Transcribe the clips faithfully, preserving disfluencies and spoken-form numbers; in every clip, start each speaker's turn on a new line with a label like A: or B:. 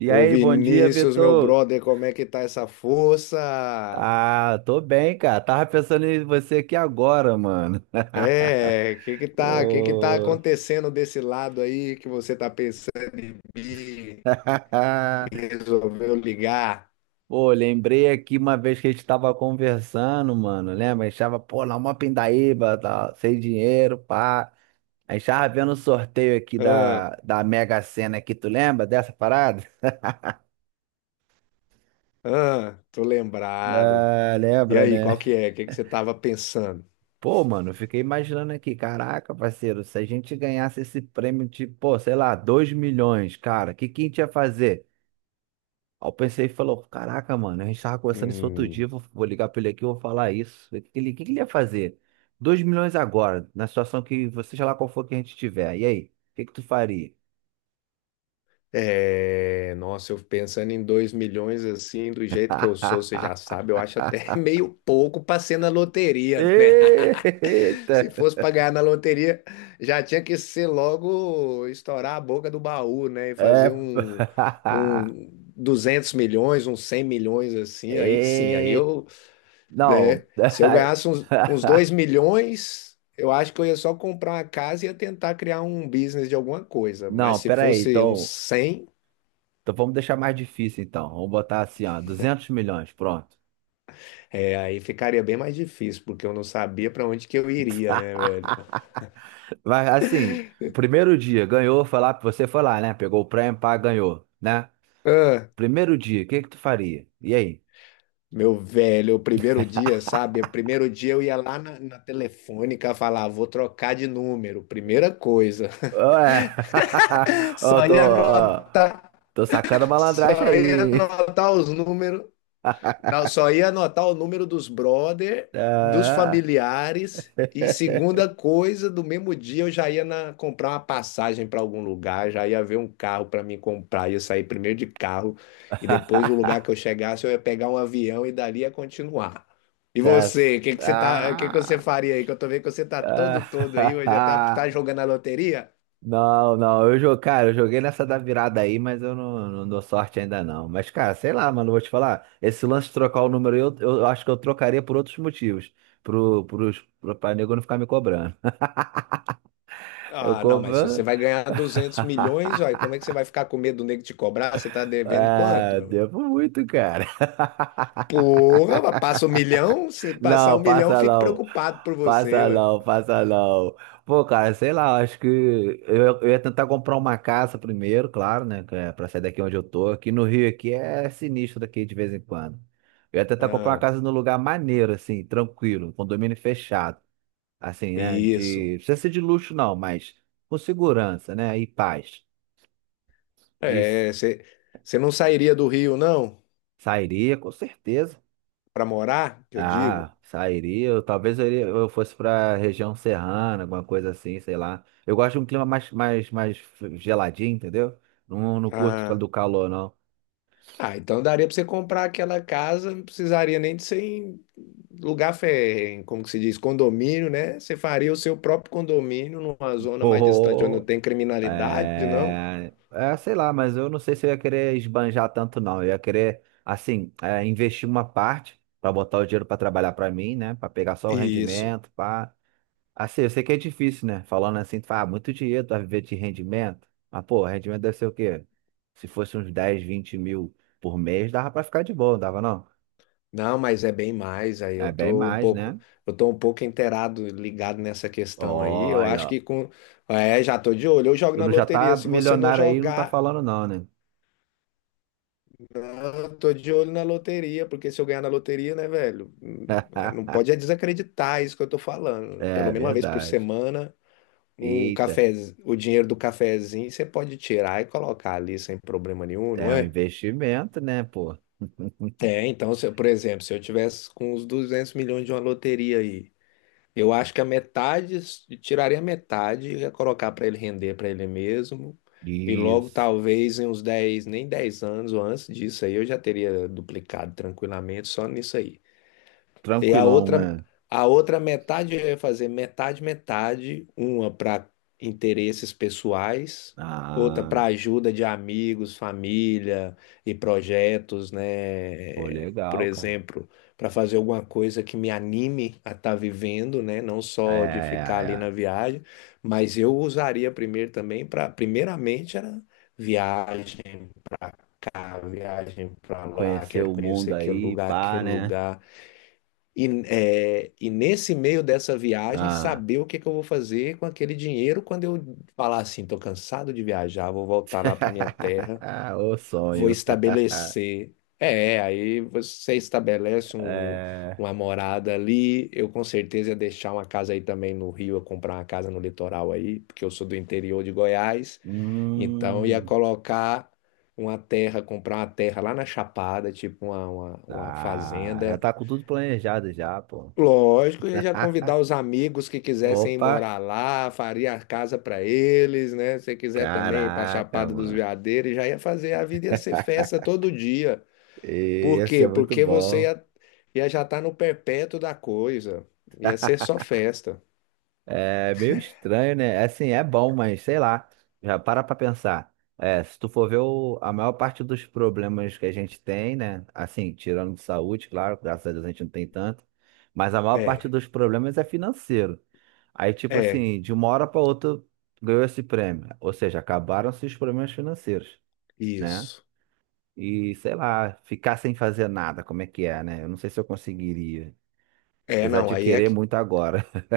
A: E
B: Ô
A: aí, bom dia,
B: Vinícius, meu
A: Vitor.
B: brother, como é que tá essa força?
A: Ah, tô bem, cara. Tava pensando em você aqui agora, mano.
B: É, que que tá, que que tá
A: Pô,
B: acontecendo desse lado aí que você tá pensando em e resolveu ligar?
A: Pô, lembrei aqui uma vez que a gente tava conversando, mano. Lembra? A gente tava, pô, na uma pindaíba, tá, sem dinheiro, pá. A gente tava vendo o sorteio aqui da,
B: Ah,
A: da Mega Sena aqui, tu lembra dessa parada?
B: ah, tô lembrado.
A: Ah,
B: E
A: lembra,
B: aí,
A: né?
B: qual que é? O que que você tava pensando?
A: Pô, mano, eu fiquei imaginando aqui, caraca, parceiro, se a gente ganhasse esse prêmio de, pô, sei lá, dois milhões, cara, o que que a gente ia fazer? Aí eu pensei e falou, caraca, mano, a gente tava conversando isso outro dia,
B: Hum.
A: vou, vou ligar pra ele aqui, vou falar isso. O que que ele, o que que ele ia fazer? Dois milhões agora, na situação que você, sei lá qual for que a gente tiver. E aí, o que que tu faria?
B: É, nossa, eu pensando em dois milhões assim, do jeito que eu sou, você já sabe, eu acho até meio pouco pra ser na loteria, né?
A: Eita!
B: Se fosse pra ganhar na loteria, já tinha que ser logo estourar a boca do baú, né? E
A: É.
B: fazer um, um 200 milhões, uns cem milhões assim, aí sim, aí
A: E...
B: eu,
A: Não.
B: né? Se eu ganhasse uns, uns 2 milhões, eu acho que eu ia só comprar uma casa e ia tentar criar um business de alguma coisa,
A: Não,
B: mas se
A: peraí,
B: fosse uns
A: então.
B: cem.
A: Então vamos deixar mais difícil, então. Vamos botar assim, ó, duzentos milhões, pronto.
B: É, aí ficaria bem mais difícil, porque eu não sabia para onde que eu iria, né, velho?
A: Mas assim, o primeiro dia ganhou, foi lá, você foi lá, né? Pegou o prêmio, pá, ganhou, né?
B: Ah,
A: Primeiro dia, o que que tu faria? E aí?
B: meu velho, o primeiro dia, sabe? O primeiro dia eu ia lá na, na telefônica falar, vou trocar de número, primeira coisa.
A: Ué, eu
B: Só
A: tô,
B: ia
A: ó,
B: anotar,
A: tô sacando malandragem
B: só ia
A: aí.
B: anotar os números. Não, só ia anotar o número dos brother, dos
A: Ah.
B: familiares, e segunda coisa, do mesmo dia eu já ia na- comprar uma passagem para algum lugar, já ia ver um carro para mim comprar, ia sair primeiro de carro e depois o lugar que eu chegasse eu ia pegar um avião e dali ia continuar. E
A: Tá.
B: você, o que que você tá, o que que você
A: Ah.
B: faria aí? Que eu tô vendo que você tá todo todo aí, hoje já tá, tá
A: Ah.
B: jogando a loteria?
A: Não, não, eu joguei, cara, eu joguei nessa da virada aí, mas eu não, não dou sorte ainda não. Mas, cara, sei lá, mano, eu vou te falar, esse lance de trocar o número aí, eu, eu acho que eu trocaria por outros motivos, pro, pros, pro, pra nego não ficar me cobrando. Eu
B: Ah, não, mas se você
A: cobro.
B: vai ganhar duzentos milhões, aí como é que você vai ficar com medo do nego te cobrar? Você tá devendo quanto,
A: Ah,
B: meu?
A: devo muito, cara.
B: Porra, mas passa um milhão? Se passar
A: Não,
B: um milhão, eu
A: passa
B: fico
A: não.
B: preocupado por você,
A: Passa
B: ué.
A: não, passa não. Pô, cara, sei lá, acho que eu, eu ia tentar comprar uma casa primeiro, claro, né? Que é pra sair daqui onde eu tô. Aqui no Rio aqui é sinistro daqui de vez em quando. Eu ia tentar comprar uma
B: Ah,
A: casa num lugar maneiro, assim, tranquilo, um condomínio fechado. Assim, né? De.
B: isso.
A: Não precisa ser de luxo, não, mas com segurança, né? E paz. Isso.
B: É, você você não sairia do Rio, não?
A: Sairia, com certeza.
B: Pra morar, que eu digo?
A: Ah, sairia. Eu, talvez eu, iria- eu fosse pra região serrana, alguma coisa assim, sei lá. Eu gosto de um clima mais, mais, mais geladinho, entendeu? Não, não curto
B: Ah,
A: do calor, não.
B: ah, então daria pra você comprar aquela casa, não precisaria nem de ser em lugar, fe- como que se diz, condomínio, né? Você faria o seu próprio condomínio numa zona mais distante, onde não
A: Oh,
B: tem criminalidade, não?
A: é, é, sei lá, mas eu não sei se eu ia querer esbanjar tanto, não. Eu ia querer, assim, é, investir uma parte para botar o dinheiro para trabalhar para mim, né? Para pegar só o
B: Isso.
A: rendimento, pá. Assim, eu sei que é difícil, né? Falando assim, tu fala, ah, muito dinheiro, tu vai viver de rendimento. Mas, pô, rendimento deve ser o quê? Se fosse uns dez, vinte mil por mês, dava pra ficar de boa, não dava não?
B: Não, mas é bem mais. Aí
A: É
B: eu
A: bem
B: tô um
A: mais,
B: pouco,
A: né?
B: eu tô um pouco inteirado, ligado nessa questão aí. Eu acho
A: Olha, ó.
B: que com, é, já tô de olho. Eu jogo
A: Tu
B: na
A: não já tá
B: loteria. Se você não
A: milionário aí, e não tá
B: jogar,
A: falando não, né?
B: não, eu tô de olho na loteria, porque se eu ganhar na loteria, né, velho, hum, não pode é desacreditar isso que eu tô falando.
A: É
B: Pelo menos uma vez por
A: verdade.
B: semana, um
A: Eita,
B: café, o dinheiro do cafezinho você pode tirar e colocar ali sem problema nenhum, não
A: é um
B: é?
A: investimento, né, pô?
B: É, então, se eu- por exemplo, se eu tivesse com uns duzentos milhões de uma loteria aí. Eu acho que a metade, tiraria a metade e ia colocar para ele render para ele mesmo. E logo,
A: Isso.
B: talvez, em uns dez nem dez anos ou antes disso aí, eu já teria duplicado tranquilamente só nisso aí. E a
A: Tranquilão,
B: outra,
A: né?
B: a outra metade eu ia fazer metade, metade, uma para interesses pessoais, outra
A: Ah,
B: para ajuda de amigos, família e projetos,
A: pô,
B: né? Por
A: legal, cara.
B: exemplo, para fazer alguma coisa que me anime a estar vivendo, né? Não
A: É,
B: só de ficar ali
A: é,
B: na
A: é.
B: viagem, mas eu usaria primeiro também para, primeiramente era viagem, cara, viagem para lá,
A: Conhecer
B: quero
A: o
B: conhecer
A: mundo
B: aquele
A: aí,
B: lugar,
A: pá,
B: aquele
A: né?
B: lugar. E, é, e nesse meio dessa viagem,
A: Ah.
B: saber o que que eu vou fazer com aquele dinheiro quando eu falar assim, tô cansado de viajar, vou voltar lá para minha terra,
A: O
B: vou
A: sonho.
B: estabelecer. É, aí você estabelece um,
A: É.
B: uma morada ali. Eu com certeza ia deixar uma casa aí também no Rio, eu comprar uma casa no litoral aí, porque eu sou do interior de Goiás. Então ia
A: Hum.
B: colocar uma terra, comprar uma terra lá na Chapada, tipo uma, uma uma
A: Tá. Já
B: fazenda.
A: tá com tudo planejado já, pô.
B: Lógico, ia já convidar os amigos que quisessem ir
A: Opa!
B: morar lá, faria a casa para eles, né? Se quiser também ir para
A: Caraca,
B: Chapada dos
A: mano.
B: Veadeiros, já ia fazer a vida, ia ser festa todo dia.
A: E
B: Por
A: ia ser
B: quê?
A: muito
B: Porque você
A: bom.
B: ia, ia já estar no perpétuo da coisa. Ia ser só festa.
A: É meio estranho, né? Assim, é bom, mas sei lá. Já para pra pensar. É, se tu for ver o- a maior parte dos problemas que a gente tem, né? Assim, tirando de saúde, claro, graças a Deus a gente não tem tanto. Mas a maior parte
B: É,
A: dos problemas é financeiro. Aí, tipo
B: é,
A: assim, de uma hora para outra ganhou esse prêmio. Ou seja, acabaram-se os problemas financeiros, né?
B: isso.
A: E sei lá, ficar sem fazer nada, como é que é, né? Eu não sei se eu conseguiria,
B: É,
A: apesar
B: não,
A: de
B: aí é.
A: querer muito agora.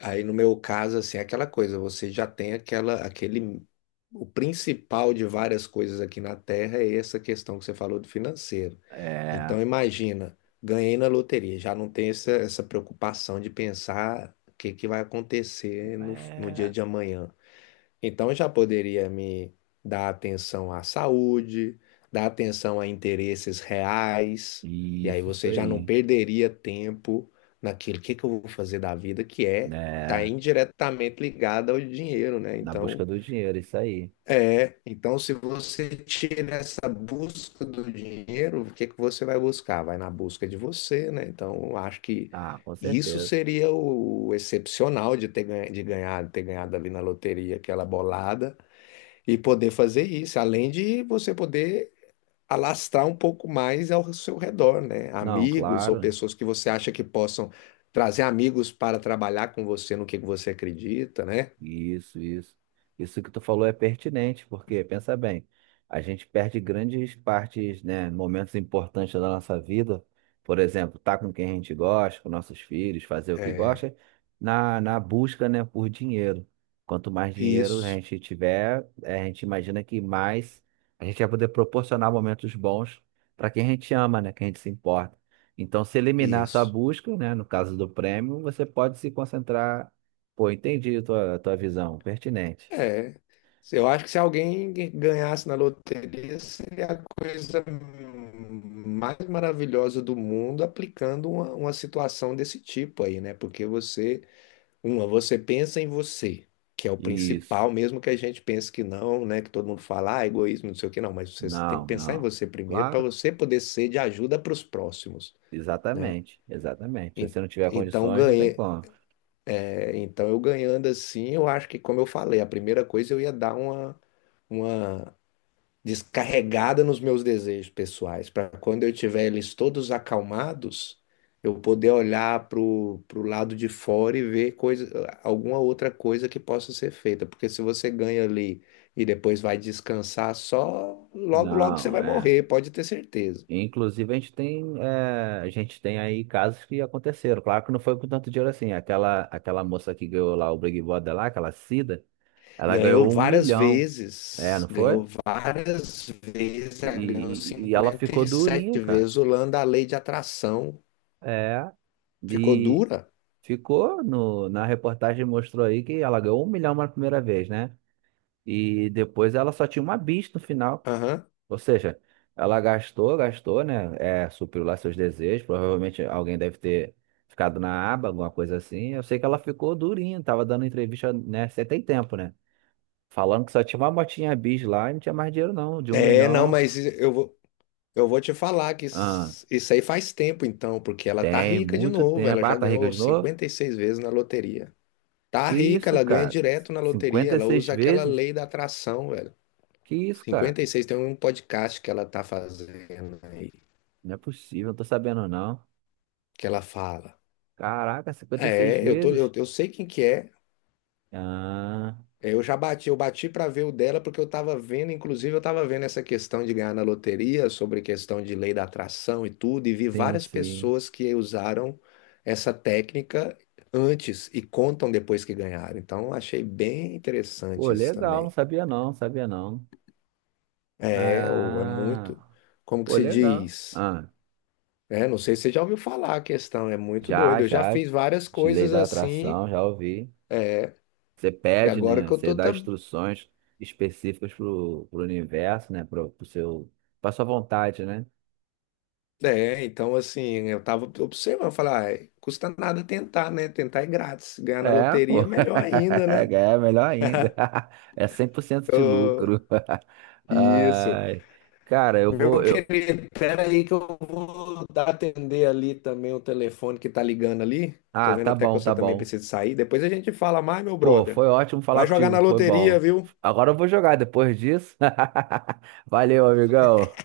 B: Aí no meu caso, assim, é aquela coisa, você já tem aquela, aquele, o principal de várias coisas aqui na Terra é essa questão que você falou do financeiro.
A: É,
B: Então imagina, ganhei na loteria, já não tem essa, essa preocupação de pensar o que que vai acontecer no, no dia
A: é,
B: de amanhã. Então já poderia me dar atenção à saúde, dar atenção a interesses reais, e aí
A: isso, isso
B: você já não
A: aí,
B: perderia tempo naquilo que que eu vou fazer da vida, que é tá
A: né?
B: indiretamente ligado ao dinheiro, né?
A: Na busca
B: Então,
A: do dinheiro, isso aí.
B: é, então se você tira essa busca do dinheiro, o que que você vai buscar? Vai na busca de você, né? Então, eu acho que
A: Ah, com
B: isso
A: certeza.
B: seria o excepcional de ter ganha- de ganhado, ter ganhado ali na loteria aquela bolada. E poder fazer isso, além de você poder alastrar um pouco mais ao seu redor, né?
A: Não,
B: Amigos ou
A: claro.
B: pessoas que você acha que possam trazer amigos para trabalhar com você no que você acredita, né?
A: Isso, isso. Isso que tu falou é pertinente, porque, pensa bem, a gente perde grandes partes, né, momentos importantes da nossa vida, por exemplo, estar com quem a gente gosta, com nossos filhos, fazer o que
B: É,
A: gosta, na, na busca, né, por dinheiro. Quanto mais dinheiro a
B: isso,
A: gente tiver, eh, a gente imagina que mais a gente vai poder proporcionar momentos bons para quem a gente ama, né, quem a gente se importa. Então, se eliminar essa
B: isso.
A: busca, né, no caso do prêmio, você pode se concentrar. Pô, entendi a tua, a tua visão, pertinente.
B: É. Se- Eu acho que se alguém ganhasse na loteria, seria a coisa mais maravilhosa do mundo aplicando uma, uma situação desse tipo aí, né? Porque você Uma, você pensa em você, que é o
A: Isso.
B: principal, mesmo que a gente pense que não, né? Que todo mundo fala, ah, egoísmo, não sei o que, não. Mas você, você tem que
A: Não,
B: pensar em
A: não.
B: você primeiro para
A: Claro,
B: você poder ser de ajuda para os próximos, né?
A: exatamente, exatamente. Se
B: En-
A: você não tiver
B: Então,
A: condições, não tem
B: ganhei,
A: como.
B: é, então eu ganhando assim, eu acho que, como eu falei, a primeira coisa eu ia dar uma, uma descarregada nos meus desejos pessoais, para quando eu tiver eles todos acalmados, eu poder olhar para o lado de fora e ver coisa, alguma outra coisa que possa ser feita. Porque se você ganha ali e depois vai descansar só, logo, logo você
A: Não,
B: vai
A: é.
B: morrer, pode ter certeza.
A: Inclusive, a gente tem, é, a gente tem aí casos que aconteceram. Claro que não foi com tanto dinheiro assim. Aquela, aquela moça que ganhou lá o Big Brother lá, aquela Cida, ela
B: Ganhou
A: ganhou um
B: várias
A: milhão. É,
B: vezes.
A: não foi?
B: Ganhou várias vezes,
A: E,
B: ela ganhou
A: e e ela
B: cinquenta
A: ficou
B: e
A: durinha,
B: sete
A: cara.
B: vezes, usando a lei de atração.
A: É.
B: Ficou
A: E,
B: dura?
A: Ficou no, na reportagem mostrou aí que ela ganhou um milhão na primeira vez, né? E depois ela só tinha uma bis no final.
B: Aham.
A: Ou seja, ela gastou, gastou, né? É, supriu lá seus desejos. Provavelmente alguém deve ter ficado na aba, alguma coisa assim. Eu sei que ela ficou durinha, tava dando entrevista, né? Você tem tempo, né? Falando que só tinha uma motinha bis lá e não tinha mais dinheiro, não. De um
B: É, não,
A: milhão.
B: mas eu vou, Eu vou te falar que isso
A: Ah,
B: isso aí faz tempo então, porque ela tá
A: tem
B: rica de
A: muito
B: novo, ela
A: tempo. Ah,
B: já
A: tá rica
B: ganhou
A: de novo?
B: cinquenta e seis vezes na loteria. Tá
A: Que
B: rica,
A: isso,
B: ela ganha
A: cara?
B: direto na loteria,
A: Cinquenta e
B: ela
A: seis
B: usa aquela
A: vezes?
B: lei da atração, velho.
A: Que isso,
B: cinquenta
A: cara?
B: e seis Tem um podcast que ela tá fazendo aí,
A: Não é possível, não tô sabendo não.
B: que ela fala.
A: Caraca, cinquenta e seis
B: É, eu tô, eu,
A: vezes?
B: eu sei quem que é.
A: Ah,
B: É, Eu já bati, eu bati para ver o dela porque eu estava vendo, inclusive eu estava vendo essa questão de ganhar na loteria, sobre questão de lei da atração e tudo, e vi
A: sim,
B: várias
A: sim.
B: pessoas que usaram essa técnica antes e contam depois que ganharam. Então achei bem
A: Pô,
B: interessante isso
A: legal, não
B: também.
A: sabia não, sabia não.
B: É, ou é muito,
A: Ah,
B: como que
A: pô,
B: se
A: legal.
B: diz?
A: Ah,
B: É, não sei se você já ouviu falar a questão, é muito
A: já,
B: doido. Eu já
A: já,
B: fiz várias
A: de lei
B: coisas
A: da
B: assim,
A: atração, já ouvi. Você
B: e
A: pede,
B: agora
A: né?
B: que eu
A: Você
B: tô
A: dá
B: tá
A: instruções específicas pro, pro universo, né? Pro, pro seu, pra sua vontade, né?
B: É, então assim, eu tava observando, falar, ah, custa nada tentar, né? Tentar é grátis. Ganhar na
A: É, pô.
B: loteria é melhor ainda, né?
A: É melhor ainda. É cem por cento de lucro.
B: Isso.
A: Ai, cara, eu vou.
B: Meu
A: Eu...
B: querido, pera aí que eu vou dar- atender ali também o telefone que tá ligando ali. Tô
A: Ah,
B: vendo
A: tá
B: até que
A: bom, tá
B: você também
A: bom.
B: precisa sair. Depois a gente fala mais, meu
A: Pô,
B: brother.
A: foi ótimo falar
B: Vai jogar
A: contigo,
B: na
A: foi
B: loteria,
A: bom.
B: viu?
A: Agora eu vou jogar depois disso. Valeu, amigão.